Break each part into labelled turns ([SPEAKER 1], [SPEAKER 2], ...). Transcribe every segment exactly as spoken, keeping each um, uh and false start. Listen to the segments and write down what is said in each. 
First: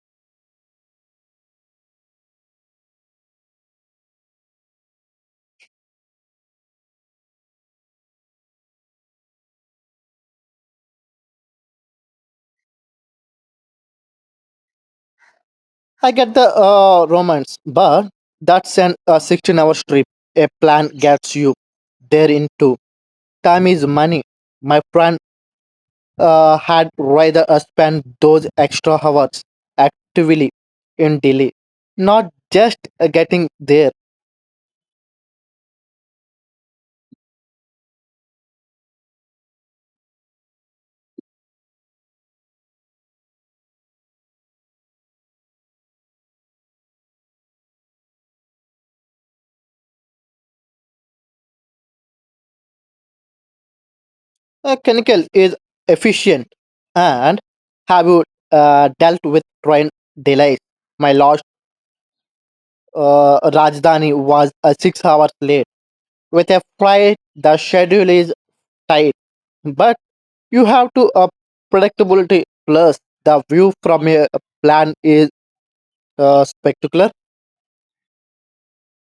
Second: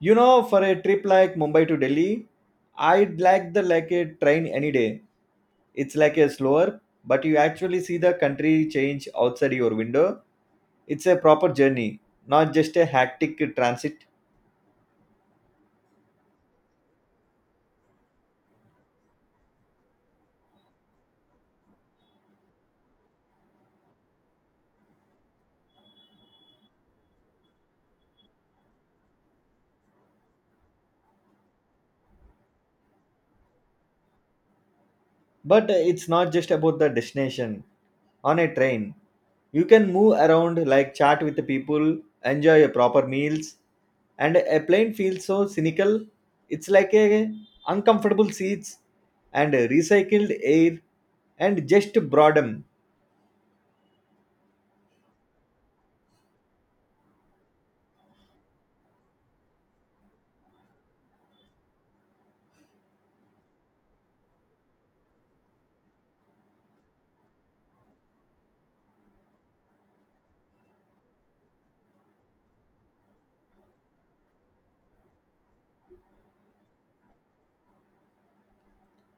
[SPEAKER 1] You know, for a trip like Mumbai to Delhi, I'd like the like a train any day. It's like a slower, but you actually see the country change outside your window. It's a proper journey, not just a hectic transit.
[SPEAKER 2] I get the uh, romance, but that's an a sixteen hour trip. A plan gets you there in two. Time is money. My plan uh, had rather uh, spend those extra hours actively in Delhi, not just uh, getting there.
[SPEAKER 1] But it's not just about the destination. On a train, you can move around, like chat with the people, enjoy your proper meals, and a plane feels so cynical. It's like a uncomfortable seats and recycled air and just boredom.
[SPEAKER 2] Uh, clinical is efficient. And have you uh, dealt with train delays? My last uh, Rajdhani was uh, six hours late. With a flight, the schedule is tight, but you have to uh, predictability. Plus, the view from a plan is uh, spectacular.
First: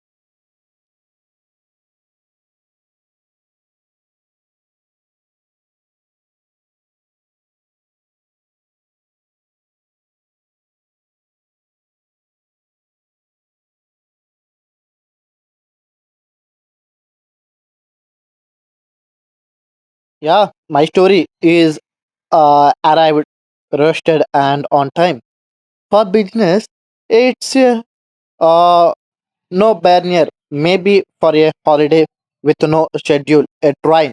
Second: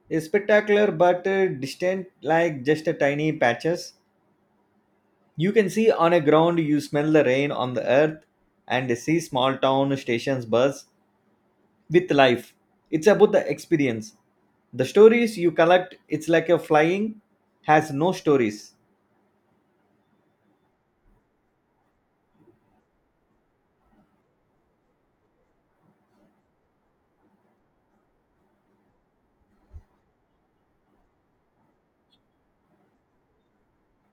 [SPEAKER 1] A spectacular but uh, distant, like just a tiny patches. You can see on a ground, you smell the rain on the earth and see small town stations buzz with life. It's about the experience. The stories you collect, it's like a flying has no stories.
[SPEAKER 2] Yeah, my story is uh, arrived, rested, and on time. For business, it's uh, no barrier, maybe for a holiday with no schedule, a train.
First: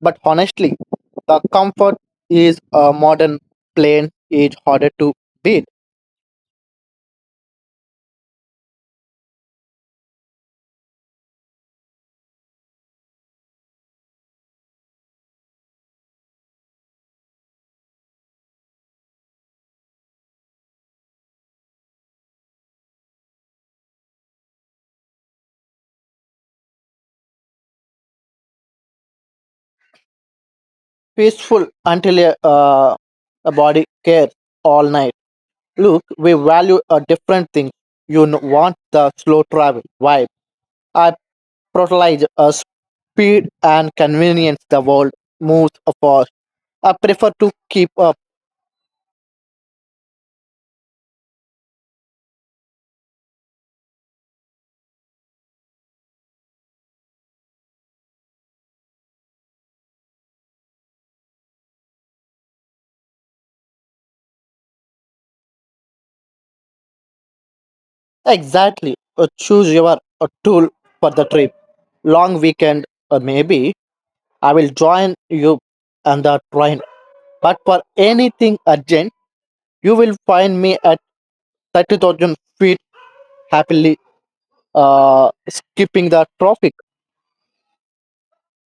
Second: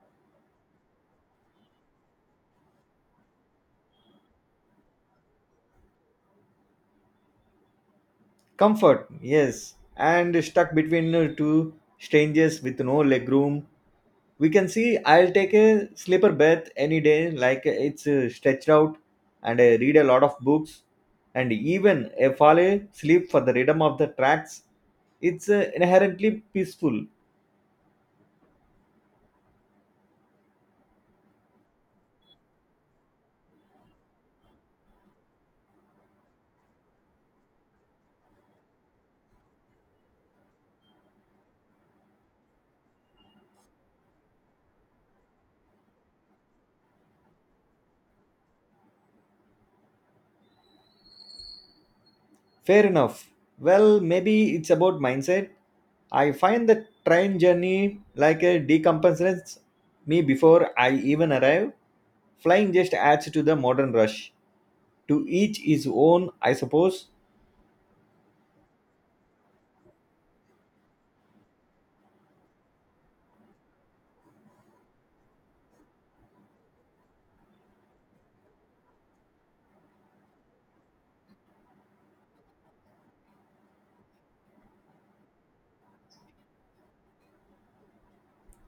[SPEAKER 2] But honestly, the comfort is a modern plane is harder to beat.
[SPEAKER 1] Comfort, yes, and stuck between uh, two strangers with no leg room. We can see I'll take a sleeper berth any day, like uh, it's uh, stretched out and I read a lot of books and even a fall asleep for the rhythm of the tracks. It's uh, inherently peaceful.
[SPEAKER 2] Peaceful until a, uh, a body cares all night. Look, we value a different thing. You n- want the slow travel vibe. I prioritize a speed and convenience the world moves fast. I prefer to keep up.
[SPEAKER 1] Fair enough. Well, maybe it's about mindset. I find the train journey like a decompensates me before I even arrive. Flying just adds to the modern rush. To each his own, I suppose.
[SPEAKER 2] Exactly. Uh, choose your uh, tool for the trip. Long weekend, or maybe I will join you on the train. But for anything urgent, you will find me at thirty thousand feet happily uh, skipping the traffic.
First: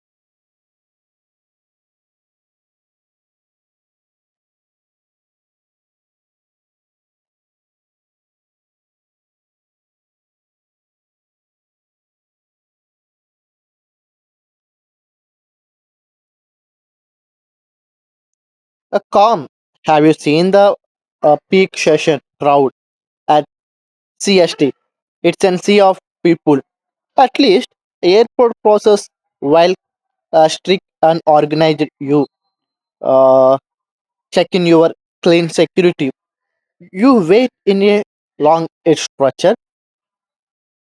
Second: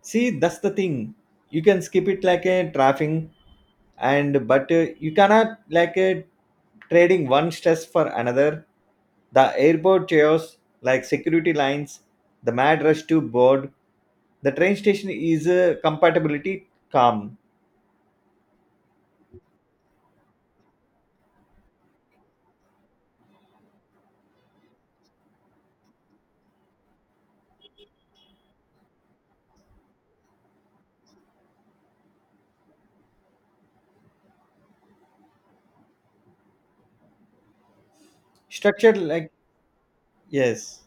[SPEAKER 1] See, that's the thing. You can skip it like a traffic, and but uh, you cannot like a trading one stress for another. The airport chaos, like security lines, the mad rush to board. The train station is a compatibility calm,
[SPEAKER 2] Uh, calm. Have you seen the uh, peak session crowd at C S T? It's an sea of people. At least airport process while uh, strict and organized you uh, check in your clean security. You wait in a long
[SPEAKER 1] structured, like
[SPEAKER 2] structure.
[SPEAKER 1] yes.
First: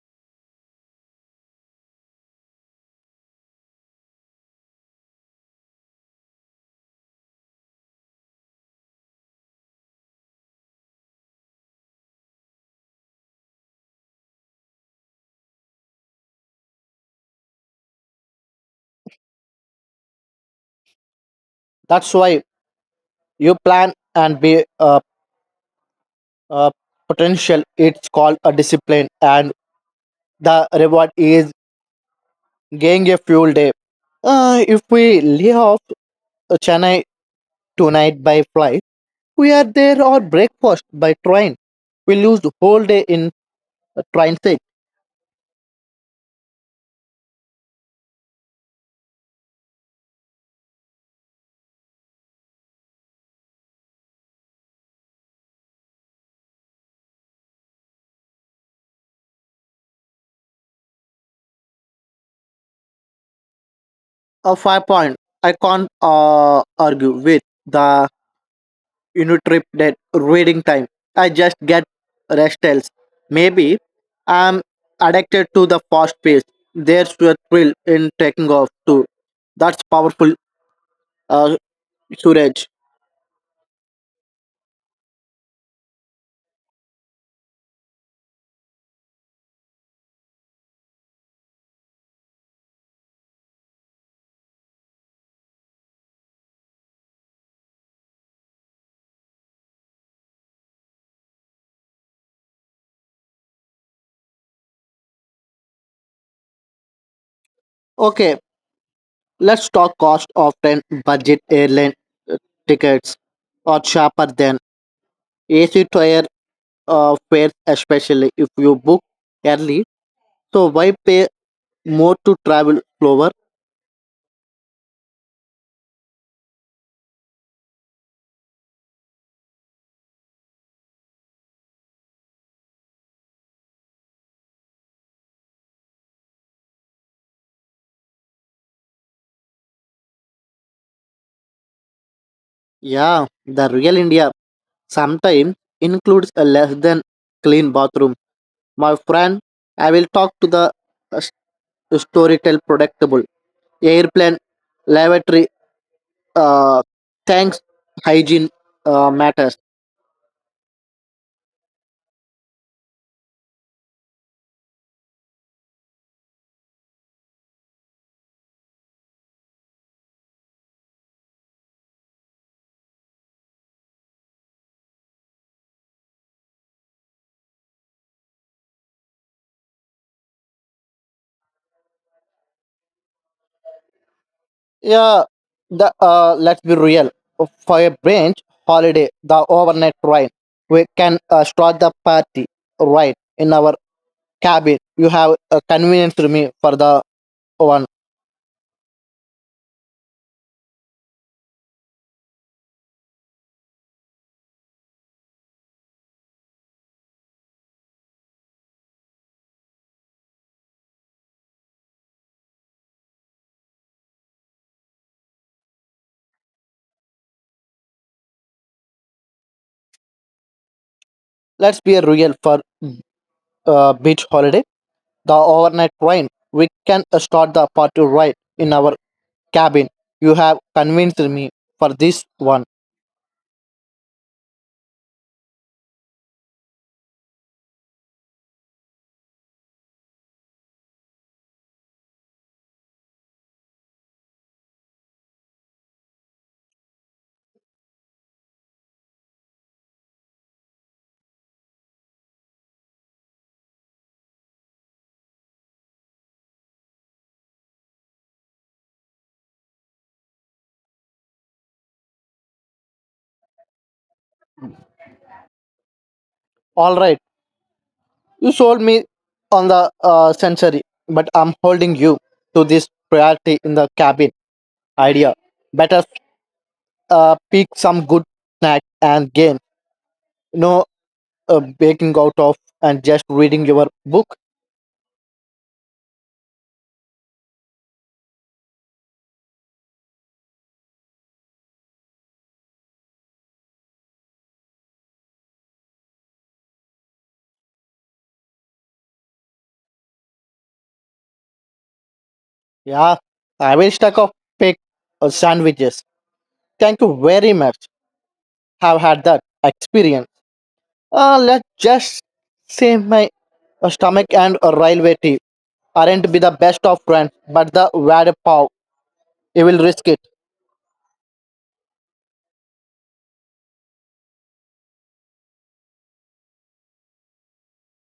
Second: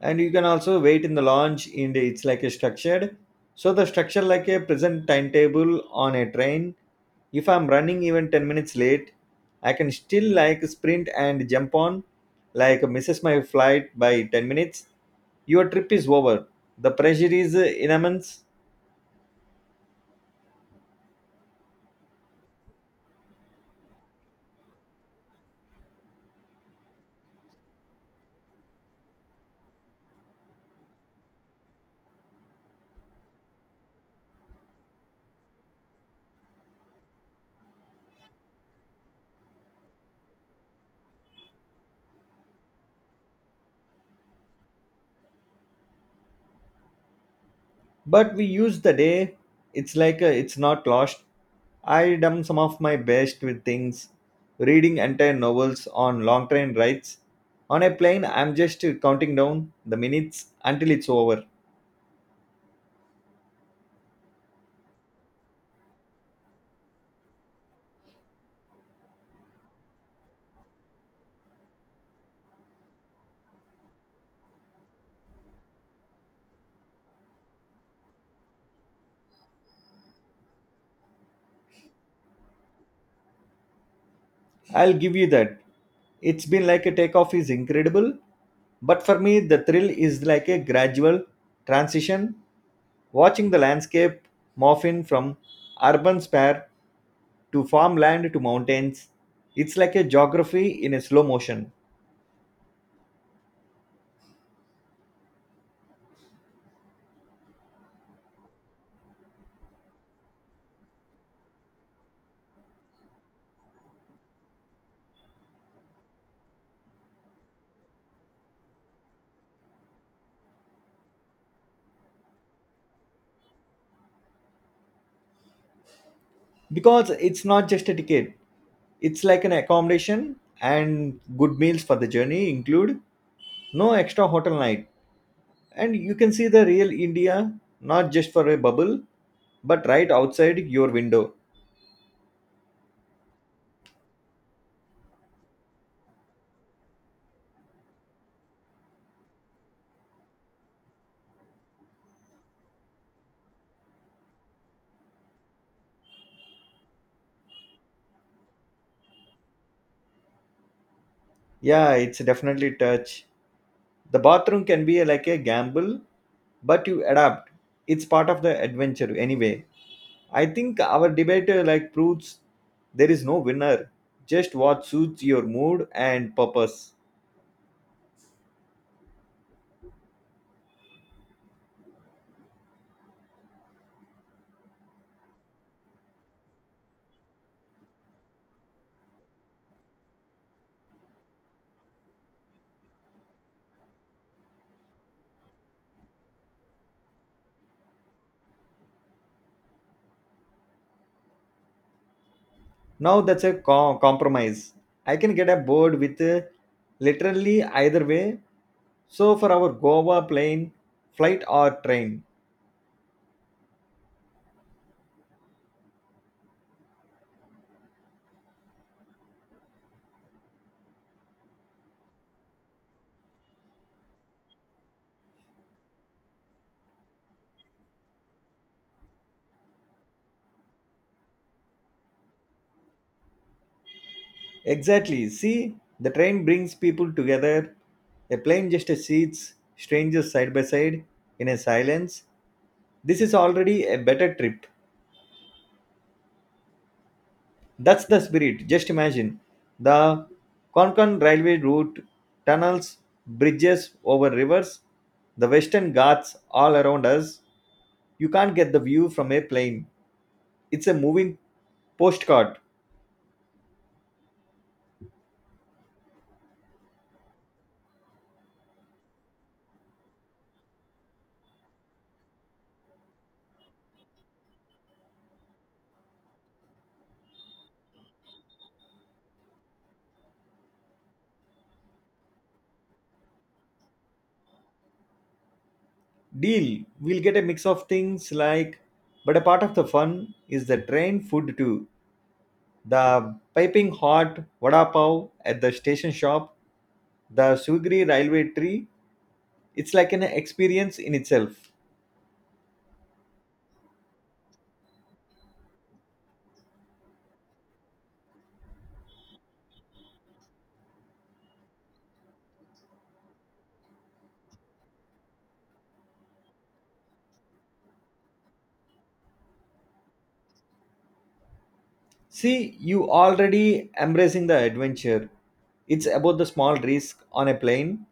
[SPEAKER 1] And you can also wait in the launch and it's like a structured, so the structure like a present timetable on a train. If I'm running even ten minutes late, I can still like sprint and jump on, like misses my flight by ten minutes, your trip is over. The pressure is uh, immense.
[SPEAKER 2] That's why you plan and be uh, uh, potential. It's called a discipline and the reward is getting a fuel day. Uh, if we leave off uh, Chennai tonight by flight, we are there or breakfast by train. We lose the whole day in uh, train
[SPEAKER 1] But we use the day, it's like a, it's not lost. I done some of my best with things, reading entire novels on long train rides. On a plane I'm just counting down the minutes until it's over.
[SPEAKER 2] a five point. I can't uh, argue with the unit trip that reading time. I just get restless. Maybe I'm addicted to the fast pace. There's a thrill in taking off too. That's powerful, uh, Suraj.
[SPEAKER 1] I'll give you that. It's been like a takeoff is incredible, but for me the thrill is like a gradual transition, watching the landscape morph in from urban spare to farmland to mountains. It's like a geography in a slow motion.
[SPEAKER 2] Okay, let's talk cost of ten budget airline uh, tickets. Are sharper than A C to air uh, fares, especially if you book early. So why pay more to travel slower?
[SPEAKER 1] Because it's not just a ticket, it's like an accommodation and good meals for the journey include no extra hotel night, and you can see the real India, not just for a bubble, but right outside your window.
[SPEAKER 2] Yeah, the real India sometimes includes a less than clean bathroom. My friend, I will talk to the uh, s- storytell predictable airplane lavatory. Uh, Thanks, hygiene uh, matters.
[SPEAKER 1] Yeah, it's definitely touch. The bathroom can be like a gamble, but you adapt. It's part of the adventure anyway. I think our debate uh, like proves there is no winner, just what suits your mood and purpose.
[SPEAKER 2] Yeah, the uh, let's be real. For a branch holiday, the overnight train, we can uh, start the party right in our cabin. You have a convenience room for the one.
[SPEAKER 1] Now that's a com compromise. I can get a board with uh, literally either way. So for our Goa plane, flight or train.
[SPEAKER 2] Let's be real for uh, beach holiday, the overnight train, we can uh, start the party right in our cabin. You have convinced me for this one.
[SPEAKER 1] Exactly. See, the train brings people together. A plane just seats strangers side by side in a silence. This is already a better trip. That's the spirit. Just imagine the Konkan railway route, tunnels, bridges over rivers, the Western Ghats all around us. You can't get the view from a plane. It's a moving postcard.
[SPEAKER 2] All right, you sold me on the uh, century, but I'm holding you to this priority in the cabin idea. Better uh, pick some good snack and game. No uh, baking out of and just reading your book.
[SPEAKER 1] Deal. We'll get a mix of things, like but a part of the fun is the train food too. The piping hot vada pav at the station shop, the Sugri railway tree. It's like an experience in itself.
[SPEAKER 2] Yeah, I will stack of pick uh, sandwiches. Thank you very much. Have had that experience. Uh, let's just say my stomach and a railway tea aren't be the best of friends, but the wad pav, you will risk it.
[SPEAKER 1] See, you already embracing the adventure. It's about the small risk on a plane.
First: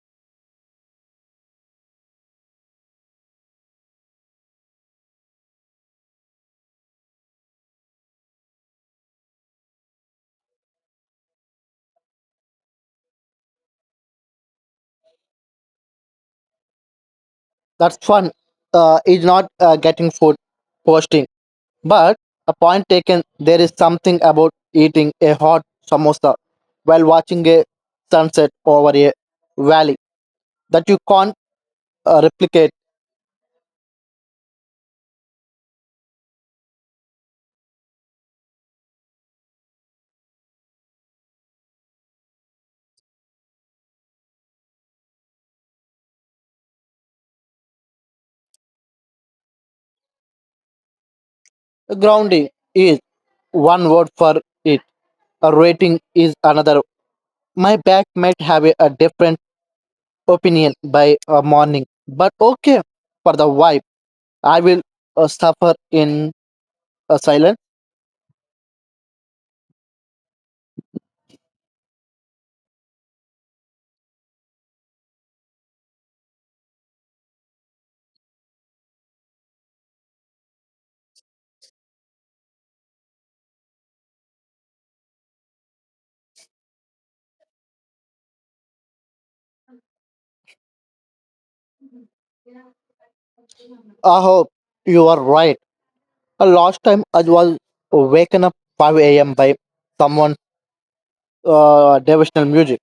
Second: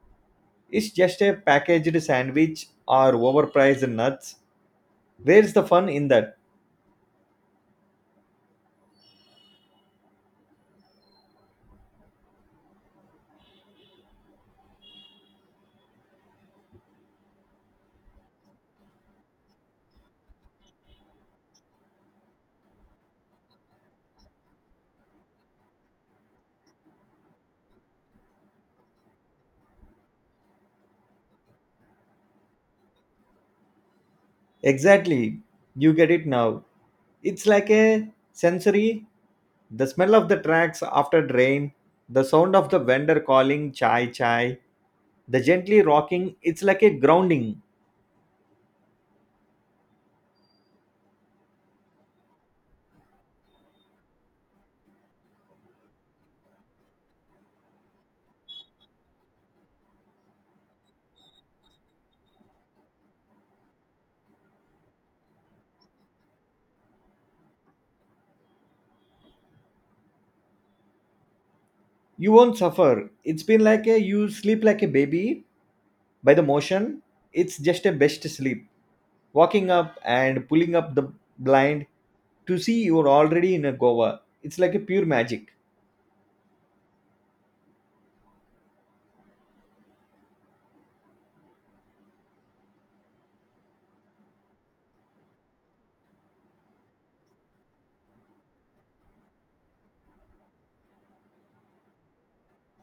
[SPEAKER 1] It's just a packaged sandwich or overpriced nuts. Where's the fun in that?
[SPEAKER 2] That's fun. Uh, is not uh, getting food posting, but a point taken. There is something about eating a hot samosa while watching a sunset over a valley that you can't uh, replicate.
[SPEAKER 1] Exactly. You get it now. It's like a sensory, the smell of the tracks after rain, the sound of the vendor calling chai chai, the gently rocking. It's like a grounding.
[SPEAKER 2] Grounding is one word for it. A rating is another. My back might have a, a different opinion by uh, morning. But okay, for the vibe, I will uh, suffer in uh, silence.
[SPEAKER 1] You won't suffer. It's been like a you sleep like a baby by the motion. It's just a best sleep. Walking up and pulling up the blind to see you're already in a Goa. It's like a pure magic.
[SPEAKER 2] I hope you are right. Uh, last time I was waken up five a m by someone's uh, devotional music.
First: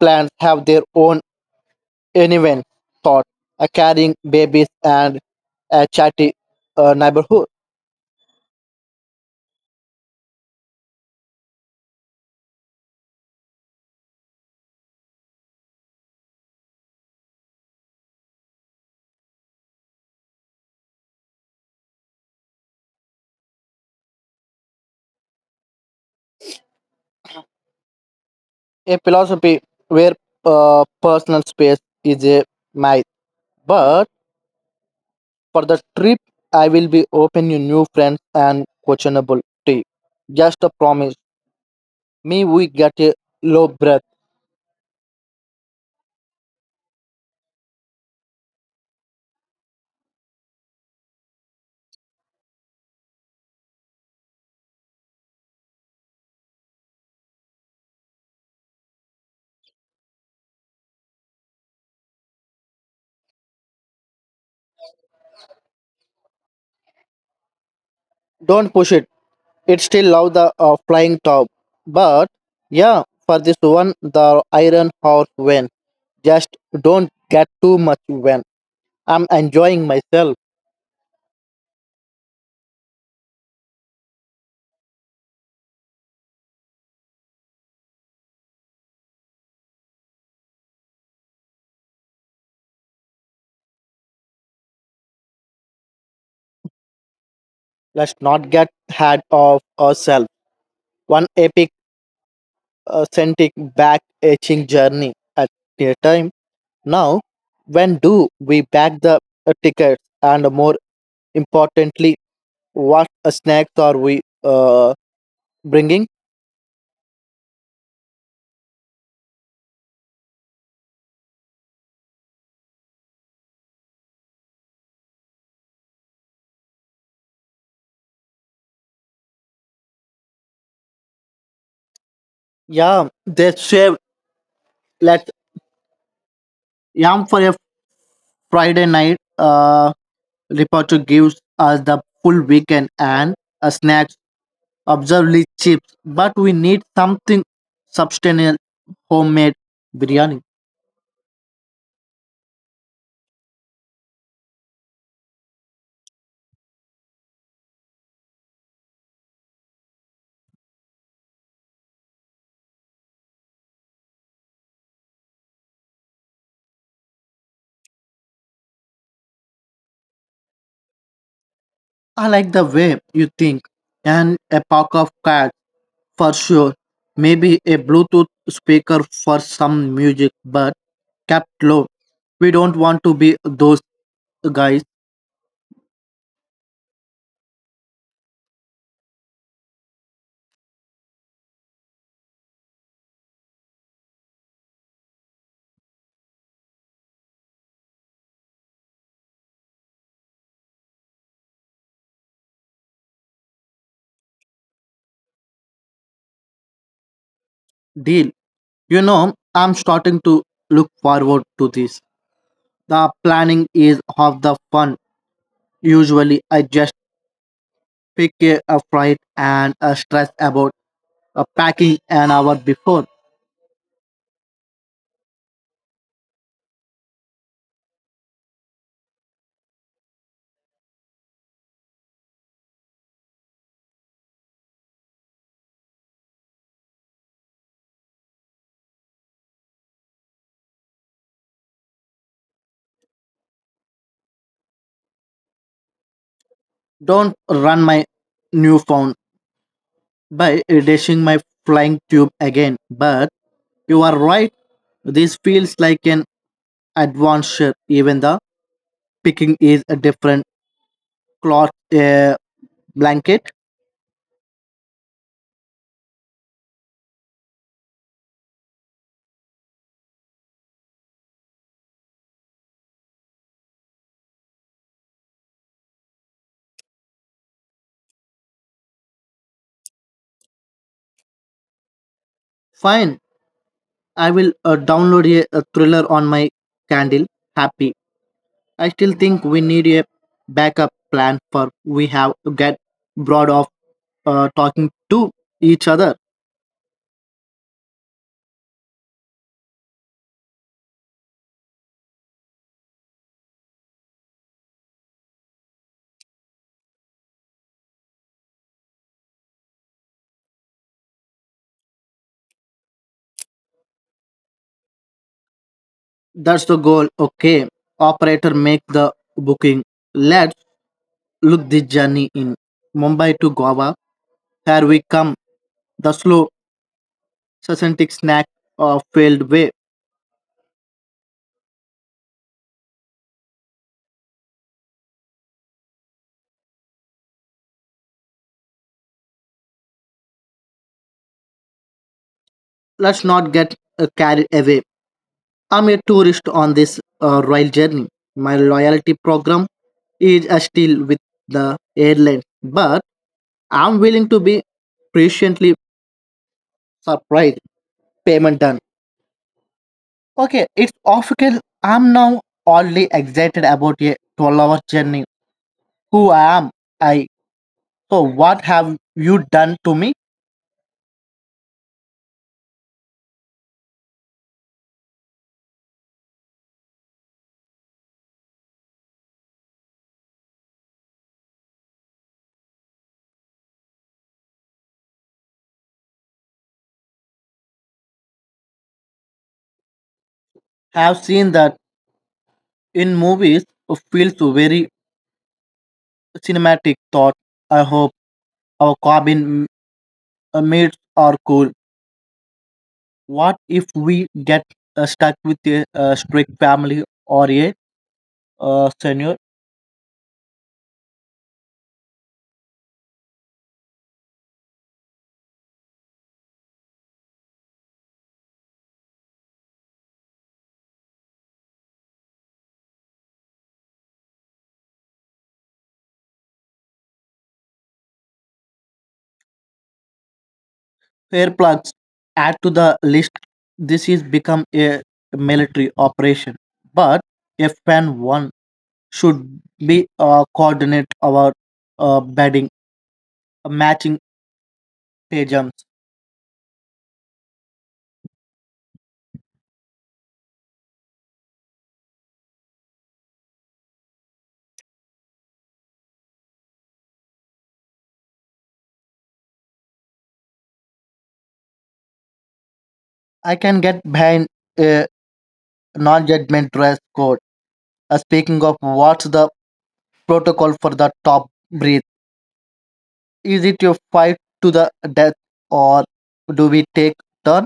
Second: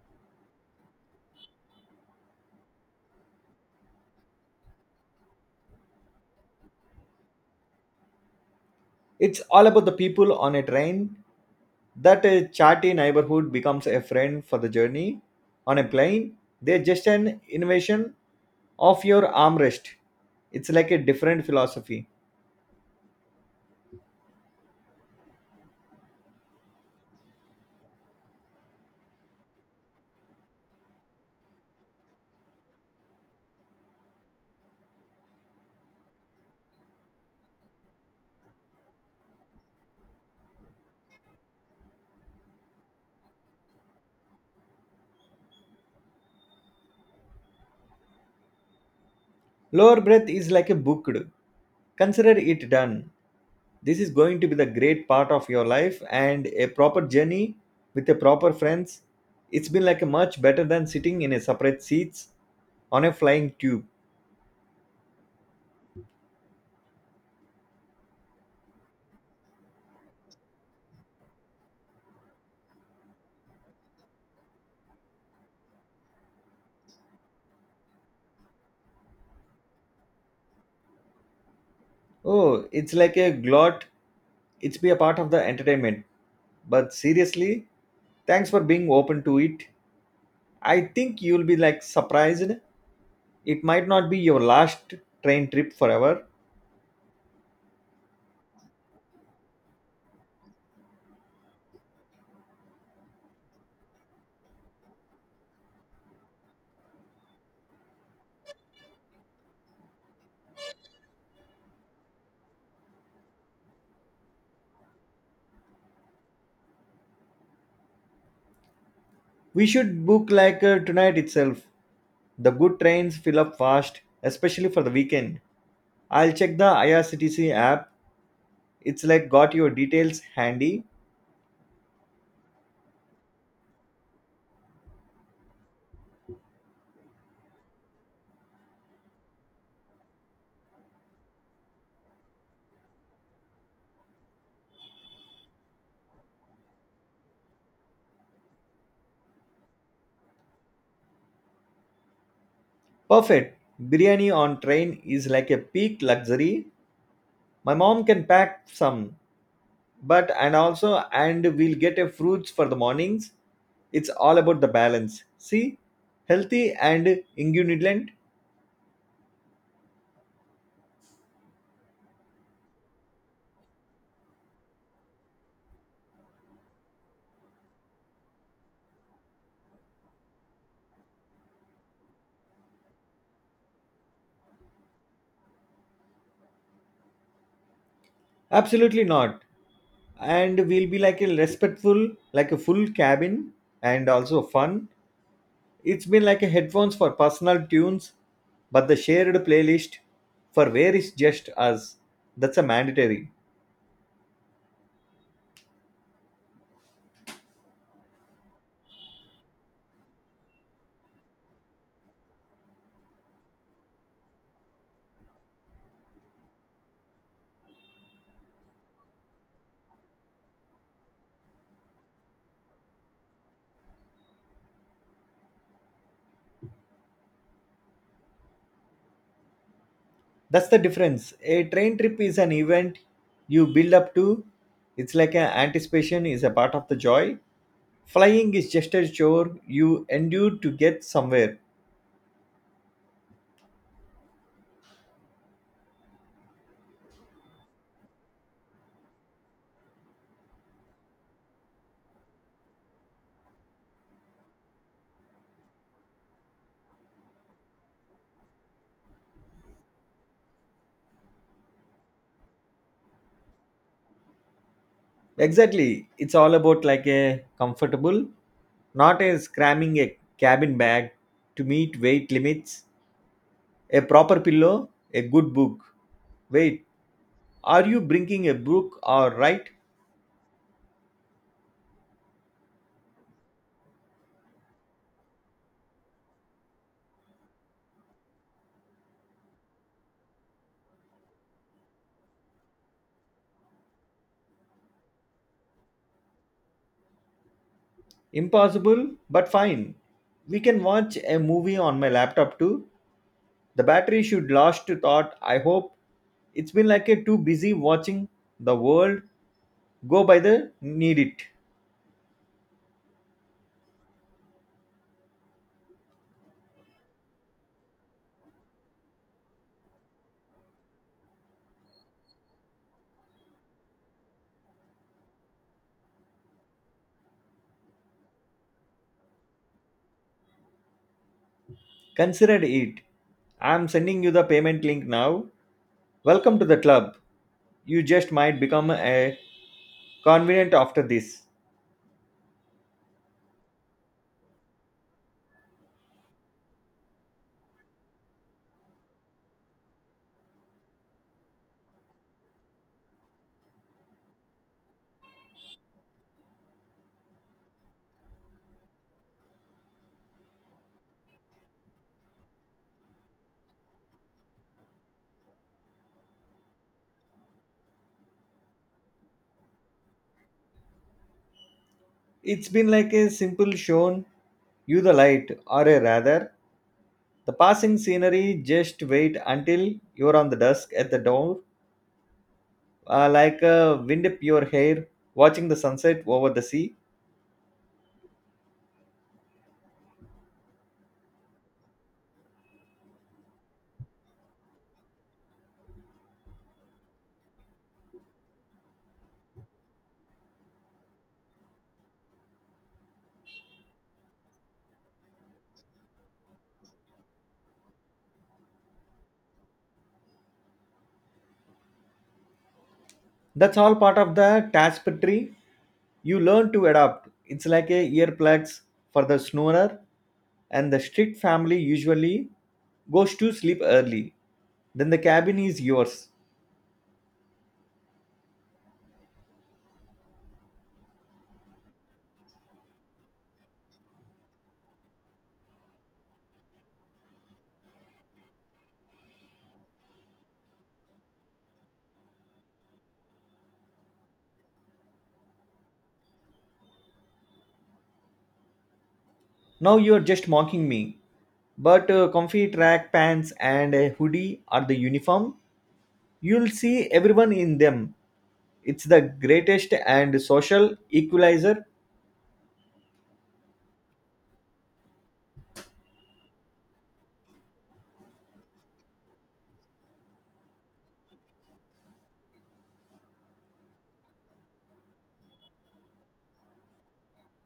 [SPEAKER 2] Plants have their own event thought, uh, carrying babies and a chatty uh, neighborhood.
[SPEAKER 1] It's all about the people on a train. That a chatty neighborhood becomes a friend for the journey. On a plane, they're just an invasion of your armrest. It's like a different philosophy.
[SPEAKER 2] A philosophy where uh, personal space is a myth. But for the trip, I will be open you new friends and questionable tea. Just a promise. Me, we get a low breath.
[SPEAKER 1] Lower breath is like a booked. Consider it done. This is going to be the great part of your life and a proper journey with the proper friends. It's been like a much better than sitting in a separate seats on a flying tube.
[SPEAKER 2] Don't push it. It still love the uh, flying top. But yeah, for this one, the iron horse win. Just don't get too much when. I'm enjoying myself.
[SPEAKER 1] Oh, it's like a glot. It's be a part of the entertainment. But seriously, thanks for being open to it. I think you'll be like surprised. It might not be your last train trip forever.
[SPEAKER 2] Let's not get ahead of ourselves. One epic, uh, scentic, back etching journey at a time. Now, when do we bag the uh, tickets and more importantly, what uh, snacks are we uh, bringing?
[SPEAKER 1] We should book like uh, tonight itself. The good trains fill up fast, especially for the weekend. I'll check the I R C T C app. It's like got your details handy.
[SPEAKER 2] Yeah, they save let yam for a Friday night. Uh, reporter gives us the full weekend and a snacks, observably chips, but we need something substantial, homemade biryani.
[SPEAKER 1] Perfect. Biryani on train is like a peak luxury. My mom can pack some. But and also and we'll get a fruits for the mornings. It's all about the balance, see, healthy and ingredients.
[SPEAKER 2] I like the way you think and a pack of cards. For sure, maybe a Bluetooth speaker for some music, but kept low. We don't want to be those guys.
[SPEAKER 1] Absolutely not, and we'll be like a respectful like a full cabin and also fun. It's been like a headphones for personal tunes, but the shared playlist for where is just us, that's a mandatory.
[SPEAKER 2] Deal. You know, I'm starting to look forward to this. The planning is half the fun. Usually, I just pick a, a flight and uh, stress about uh, packing an hour before.
[SPEAKER 1] That's the difference. A train trip is an event you build up to. It's like an anticipation is a part of the joy. Flying is just a chore you endure to get somewhere.
[SPEAKER 2] Don't run my new phone by dashing my flying tube again. But you are right. This feels like an advanced shape. Even the picking is a different cloth uh, blanket.
[SPEAKER 1] Exactly. It's all about like a comfortable, not a cramming a cabin bag to meet weight limits, a proper pillow, a good book. Wait, are you bringing a book or right?
[SPEAKER 2] Fine, I will uh, download a, a thriller on my candle. Happy. I still think we need a backup plan for we have to get broad of uh, talking to each other.
[SPEAKER 1] Impossible, but fine. We can watch a movie on my laptop too. The battery should last to thought, I hope. It's been like a too busy watching the world go by the need it.
[SPEAKER 2] That's the goal. Okay, operator make the booking. Let's look the journey in Mumbai to Goa. Here we come. The slow, succinct snack of failed way.
[SPEAKER 1] Consider it. I'm sending you the payment link now. Welcome to the club. You just might become a convenient after this.
[SPEAKER 2] Let's not get uh, carried away. I'm a tourist on this uh, royal journey. My loyalty program is uh, still with the airline, but I'm willing to be patiently surprised. Payment done. Okay, it's official. I'm now only excited about a twelve-hour journey. Who I am I? So what have you done to me?
[SPEAKER 1] It's been like a simple shown you the light, or a rather, the passing scenery. Just wait until you're on the dusk at the door, uh, like a wind up your hair, watching the sunset over the sea.
[SPEAKER 2] Have seen that in movies. It feels very cinematic. Thought. I hope our cabin uh, mates are cool. What if we get uh, stuck with a, uh strict family or a uh, senior?
[SPEAKER 1] That's all part of the tapestry. You learn to adapt. It's like a earplugs for the snorer, and the strict family usually goes to sleep early. Then the cabin is yours.
[SPEAKER 2] Fair plugs add to the list. This is become a military operation, but if fan one should be uh, coordinate our uh, bedding, uh, matching pajamas.
[SPEAKER 1] Now you are just mocking me. But uh, comfy track pants and a hoodie are the uniform. You'll see everyone in them. It's the greatest and social equalizer.
[SPEAKER 2] I can get behind a non-judgment dress code. Uh, speaking of, what's the protocol for the top breathe? Is it your fight to the death, or do we take turn?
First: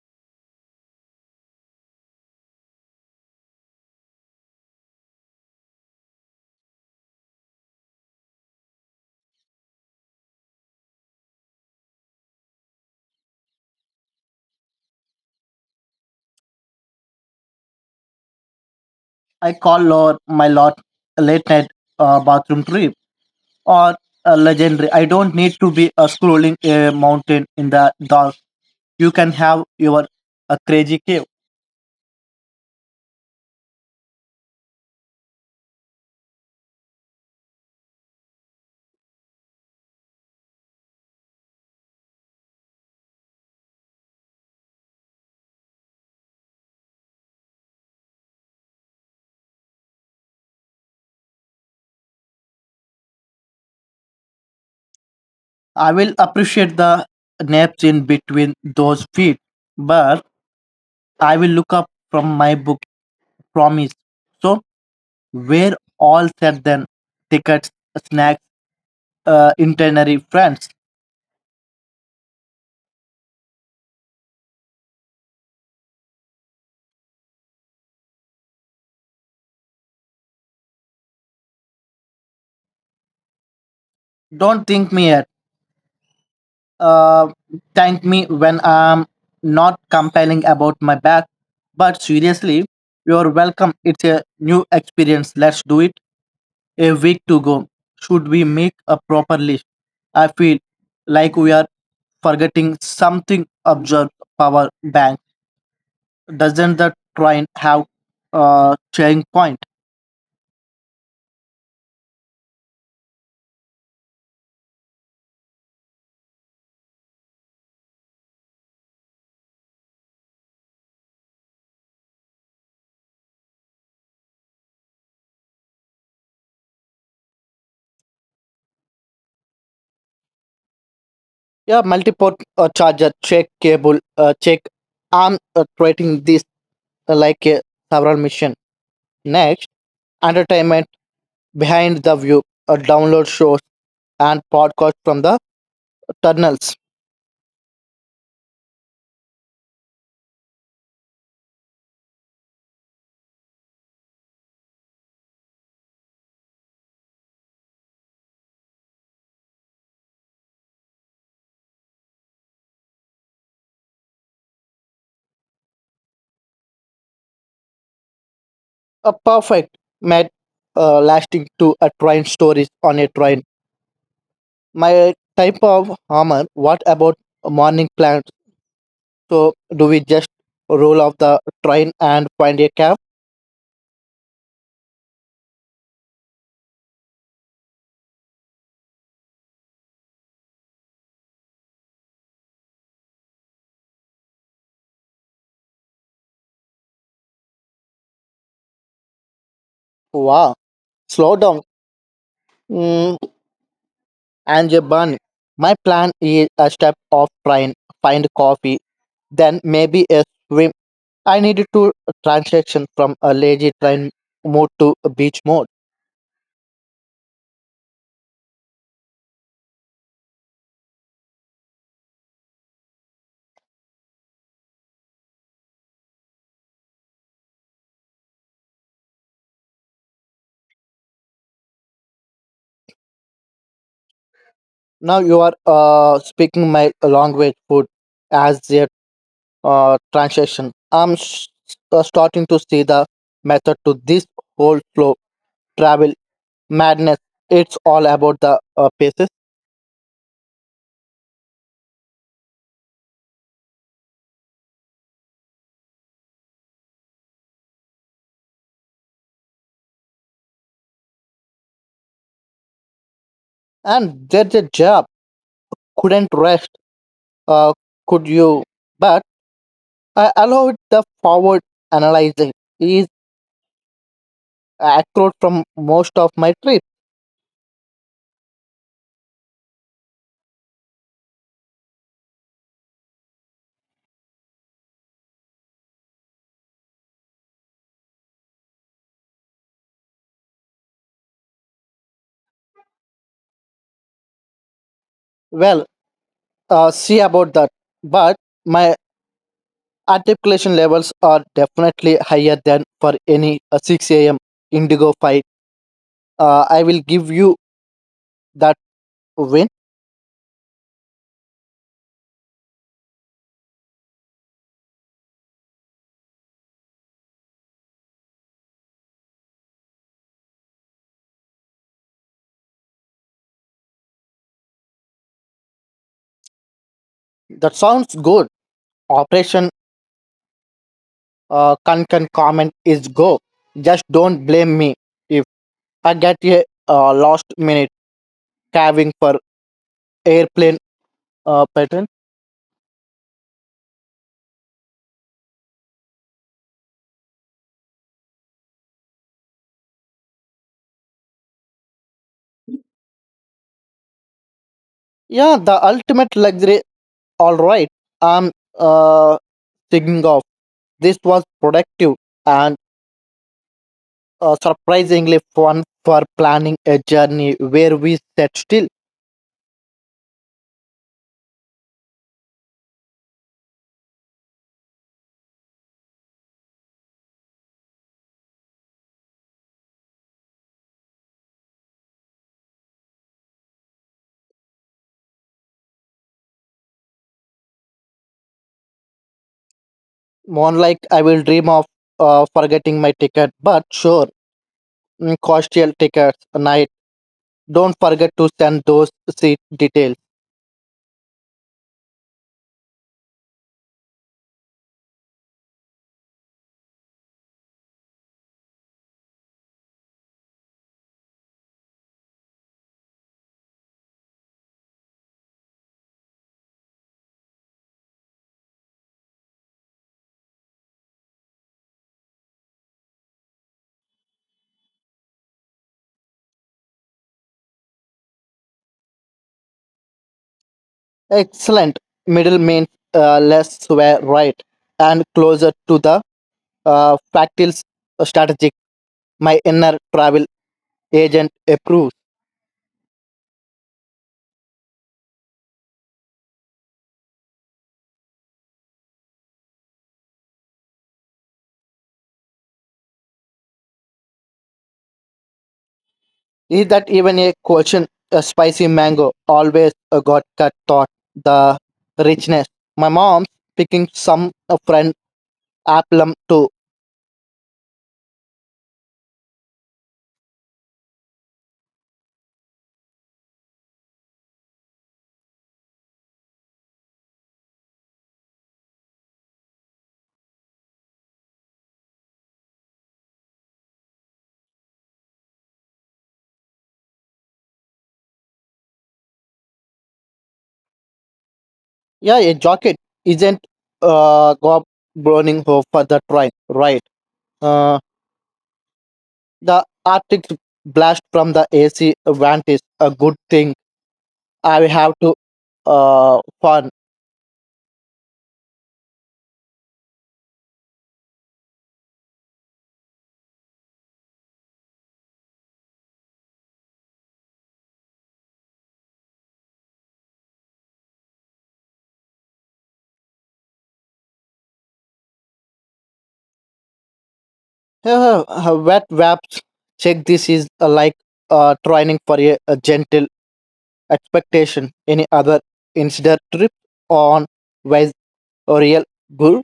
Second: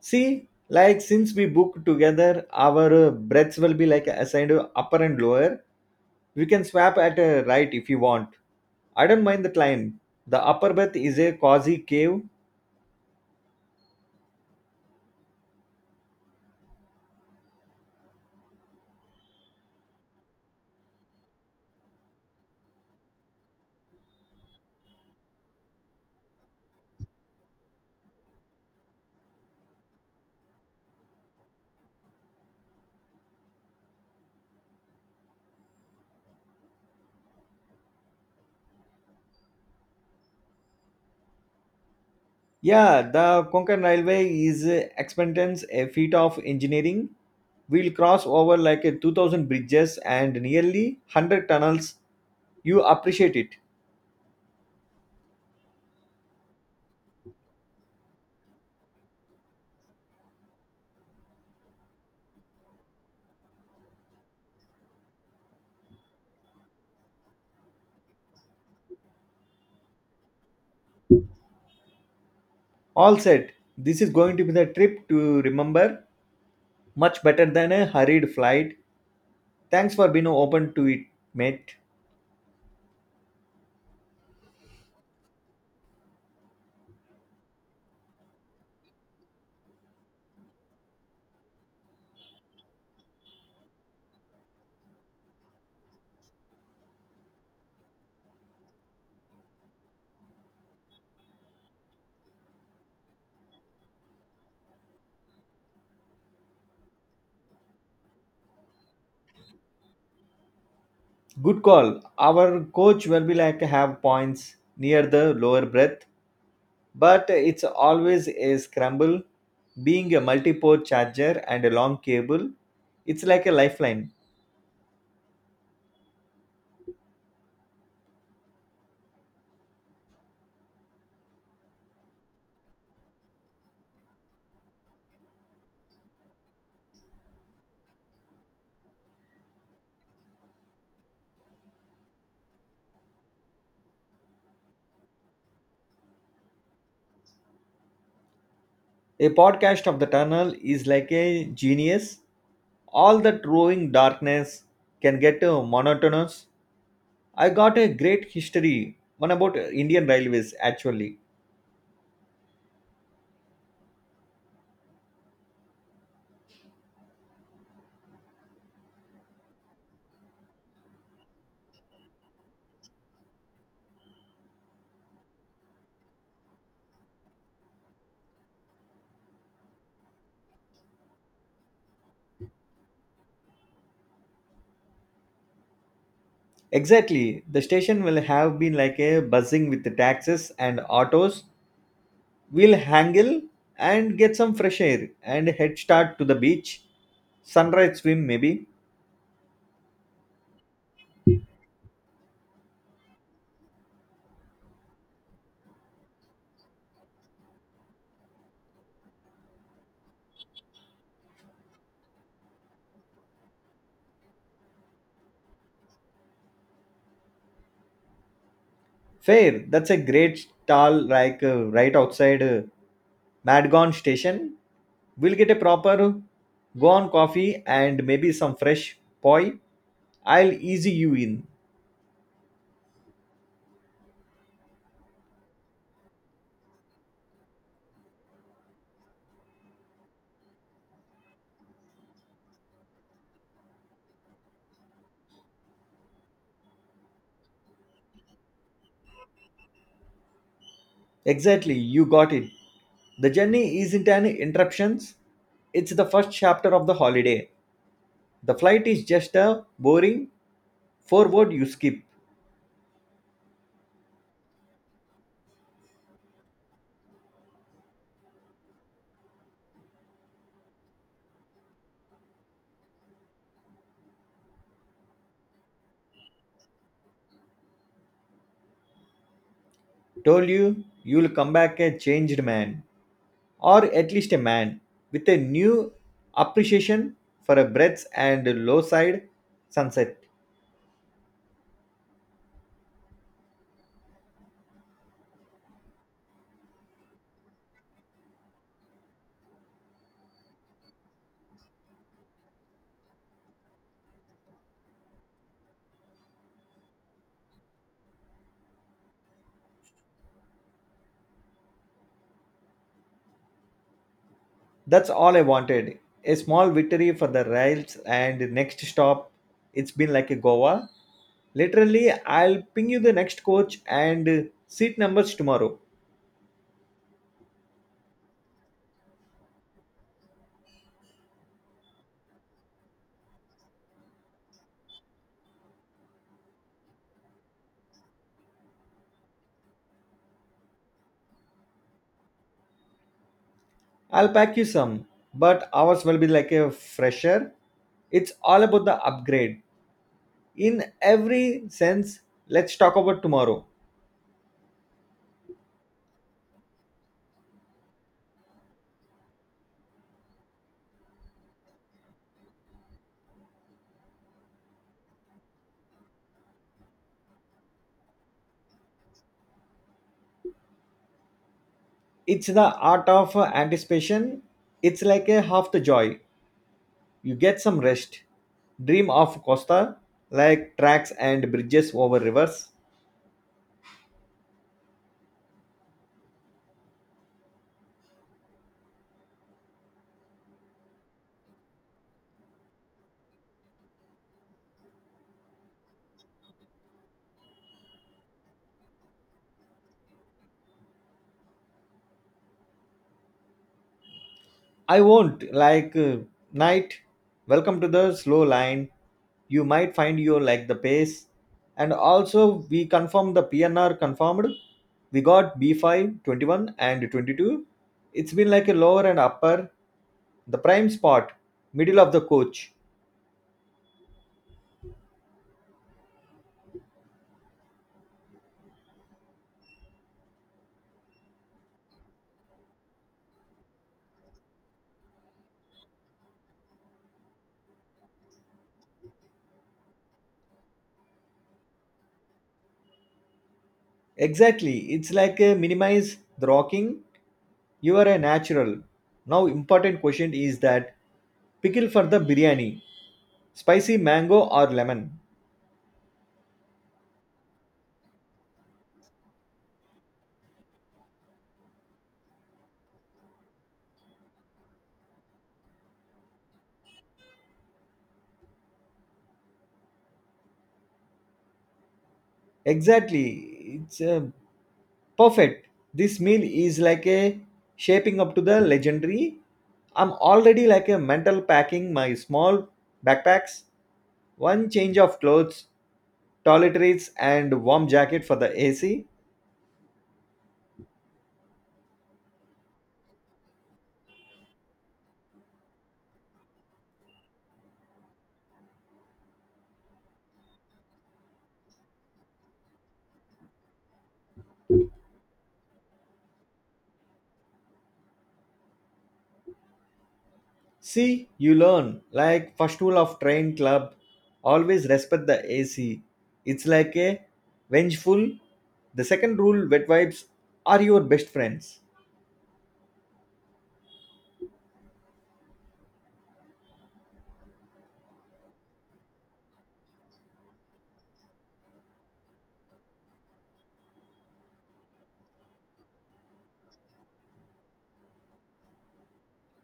[SPEAKER 1] See, like since we book together, our uh, breaths will be like assigned to upper and lower. We can swap at a right if you want. I don't mind the climb. The upper berth is a cozy cave.
[SPEAKER 2] I call Lord my Lord a late night uh, bathroom trip or a legendary. I don't need to be uh, scrolling a mountain in the dark. You can have your uh, crazy cave.
[SPEAKER 1] Yeah, the Konkan Railway is uh, expendence a feat of engineering. We'll cross over like a two thousand bridges and nearly a hundred tunnels. You appreciate it.
[SPEAKER 2] I will appreciate the naps in between those feet, but I will look up from my book promise. So we're all set then tickets, snacks, uh, itinerary friends.
[SPEAKER 1] All set. This is going to be the trip to remember, much better than a hurried flight. Thanks for being open to it, mate.
[SPEAKER 2] Don't think me yet. uh, Thank me when I'm not complaining about my back. But seriously, you're welcome. It's a new experience. Let's do it. A week to go. Should we make a proper list? I feel like we are forgetting something. Observe power bank. Doesn't the train have a charging point?
[SPEAKER 1] Good call. Our coach will be like have points near the lower breath, but it's always a scramble. Being a multi-port charger and a long cable, it's like a lifeline.
[SPEAKER 2] Yeah, multi-port uh, charger. Check cable. Uh, check. I'm uh, treating this uh, like a several mission. Next, entertainment behind the view, a download shows and podcast from the tunnels.
[SPEAKER 1] A podcast of the tunnel is like a genius. All that roving darkness can get uh, monotonous. I got a great history, one about Indian railways actually.
[SPEAKER 2] A perfect met uh, lasting to a train stories on a train. My type of armor, what about morning plans? So do we just roll off the train and find a cab?
[SPEAKER 1] Exactly. The station will have been like a buzzing with the taxis and autos. We'll haggle and get some fresh air and head start to the beach. Sunrise swim maybe.
[SPEAKER 2] Wow, slow down. Mm, and a bun. My plan is a step off train, find coffee, then maybe a swim. I needed to transaction from a lazy train mode to a beach mode.
[SPEAKER 1] Fair. That's a great stall, like uh, right outside uh, Madgon station. We'll get a proper go on coffee and maybe some fresh poi. I'll easy you in.
[SPEAKER 2] Now you are uh, speaking my language food as a uh, translation. I'm s uh, starting to see the method to this whole flow travel madness. It's all about the uh, paces
[SPEAKER 1] Exactly, you got it. The journey isn't an interruption, it's the first chapter of the holiday. The flight is just a boring forward you skip.
[SPEAKER 2] and there's a job. Couldn't rest. Uh, could you? But I allowed the forward analyzing is accurate from most of my trip.
[SPEAKER 1] Told you, you'll come back a changed man, or at least a man with a new appreciation for a breadth and low side sunset.
[SPEAKER 2] Well, uh, see about that. But my articulation levels are definitely higher than for any uh, six a m. Indigo fight. Uh, I will give you that win.
[SPEAKER 1] That's all I wanted. A small victory for the rails and next stop. It's been like a Goa. Literally, I'll ping you the next coach and seat numbers tomorrow.
[SPEAKER 2] That sounds good. Operation uh, Kankan comment is go. Just don't blame me if I get a uh, last minute carving for airplane uh, pattern.
[SPEAKER 1] I'll pack you some, but ours will be like a fresher. It's all about the upgrade. In every sense, let's talk about tomorrow.
[SPEAKER 2] Yeah, the ultimate luxury. All right. I'm uh, thinking of this was productive and uh, surprisingly fun for planning a journey where we sat still.
[SPEAKER 1] It's the art of anticipation. It's like a half the joy. You get some rest. Dream of Costa, like tracks and bridges over rivers.
[SPEAKER 2] More like I will dream of uh, forgetting my ticket, but sure, mm, coastal tickets night. Don't forget to send those seat details.
[SPEAKER 1] I won't, like uh, night. Welcome to the slow line. You might find you like the pace. And also, we confirm the P N R confirmed. We got b five twenty one and twenty-two. It's been like a lower and upper, the prime spot, middle of the coach.
[SPEAKER 2] Excellent. Middle means uh, less were right and closer to the uh, factual strategic. My inner travel agent approves.
[SPEAKER 1] Exactly. It's like a minimize the rocking. You are a natural. Now important question is that pickle for the biryani, spicy mango or lemon.
[SPEAKER 2] Is that even a question? A spicy mango always uh, got cut thought the richness. My mom's picking some uh, friend applem too.
[SPEAKER 1] Exactly, it's uh, perfect. This meal is like a shaping up to the legendary. I'm already like a mental packing my small backpacks, one change of clothes, toiletries and warm jacket for the A C.
[SPEAKER 2] Yeah, a jacket isn't uh go burning hope for the train, right? Uh, the Arctic blast from the A C vent is a good thing. I have to uh fun.
[SPEAKER 1] See, you learn. Like first rule of train club, always respect the A C. It's like a vengeful. The second rule, wet wipes are your best friends.
[SPEAKER 2] Uh, Wet wraps. Check this is uh, like uh training for a, a gentle expectation any other insider trip on was a real good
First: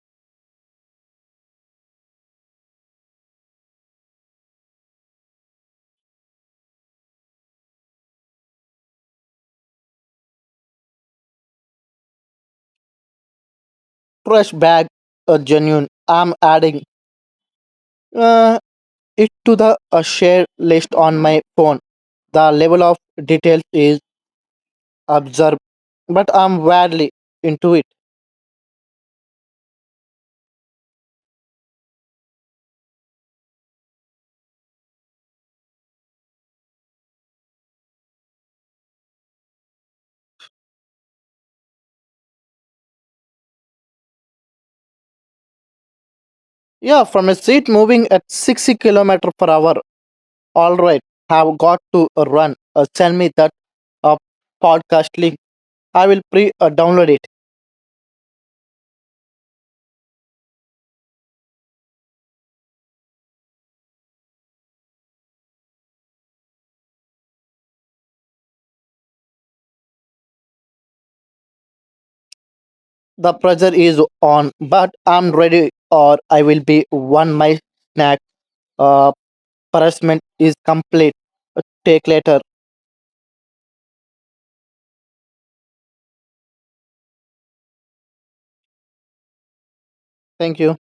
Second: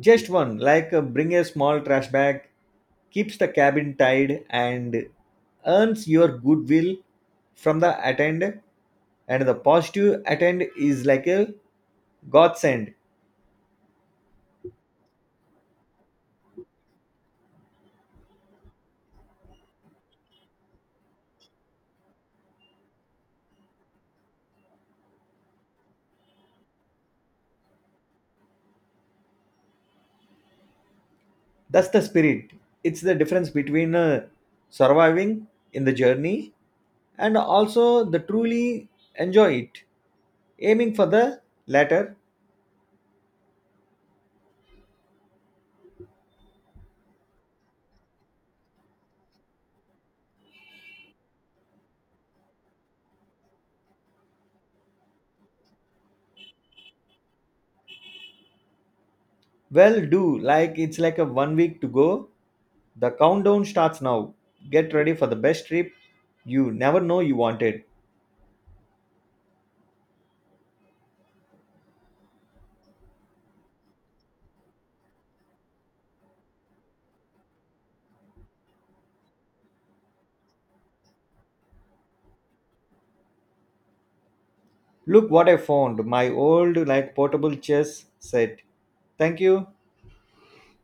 [SPEAKER 1] Just one, like uh, bring a small trash bag, keeps the cabin tied and earns your goodwill from the attendant. And the positive attend is like a godsend.
[SPEAKER 2] trash bag a genuine. I'm adding uh, it to the uh, share list on my phone. The level of details is absurd but I'm wildly into it.
[SPEAKER 1] That's the spirit. It's the difference between uh, surviving in the journey and also the truly enjoy it. Aiming for the latter,
[SPEAKER 2] Yeah, from a seat moving at sixty kilometer per hour. All right, have got to uh, run. Uh, send me that uh, podcast link. I will pre uh, download it.
[SPEAKER 1] well, do like it's like a one week to go. The countdown starts now. Get ready for the best trip you never know you wanted.
[SPEAKER 2] The pressure is on, but I'm ready or I will be one my snack. Uh, Harassment is complete. Uh, Take later.
[SPEAKER 1] Look what I found, my old like portable chess set. Thank you.
[SPEAKER 2] Thank you.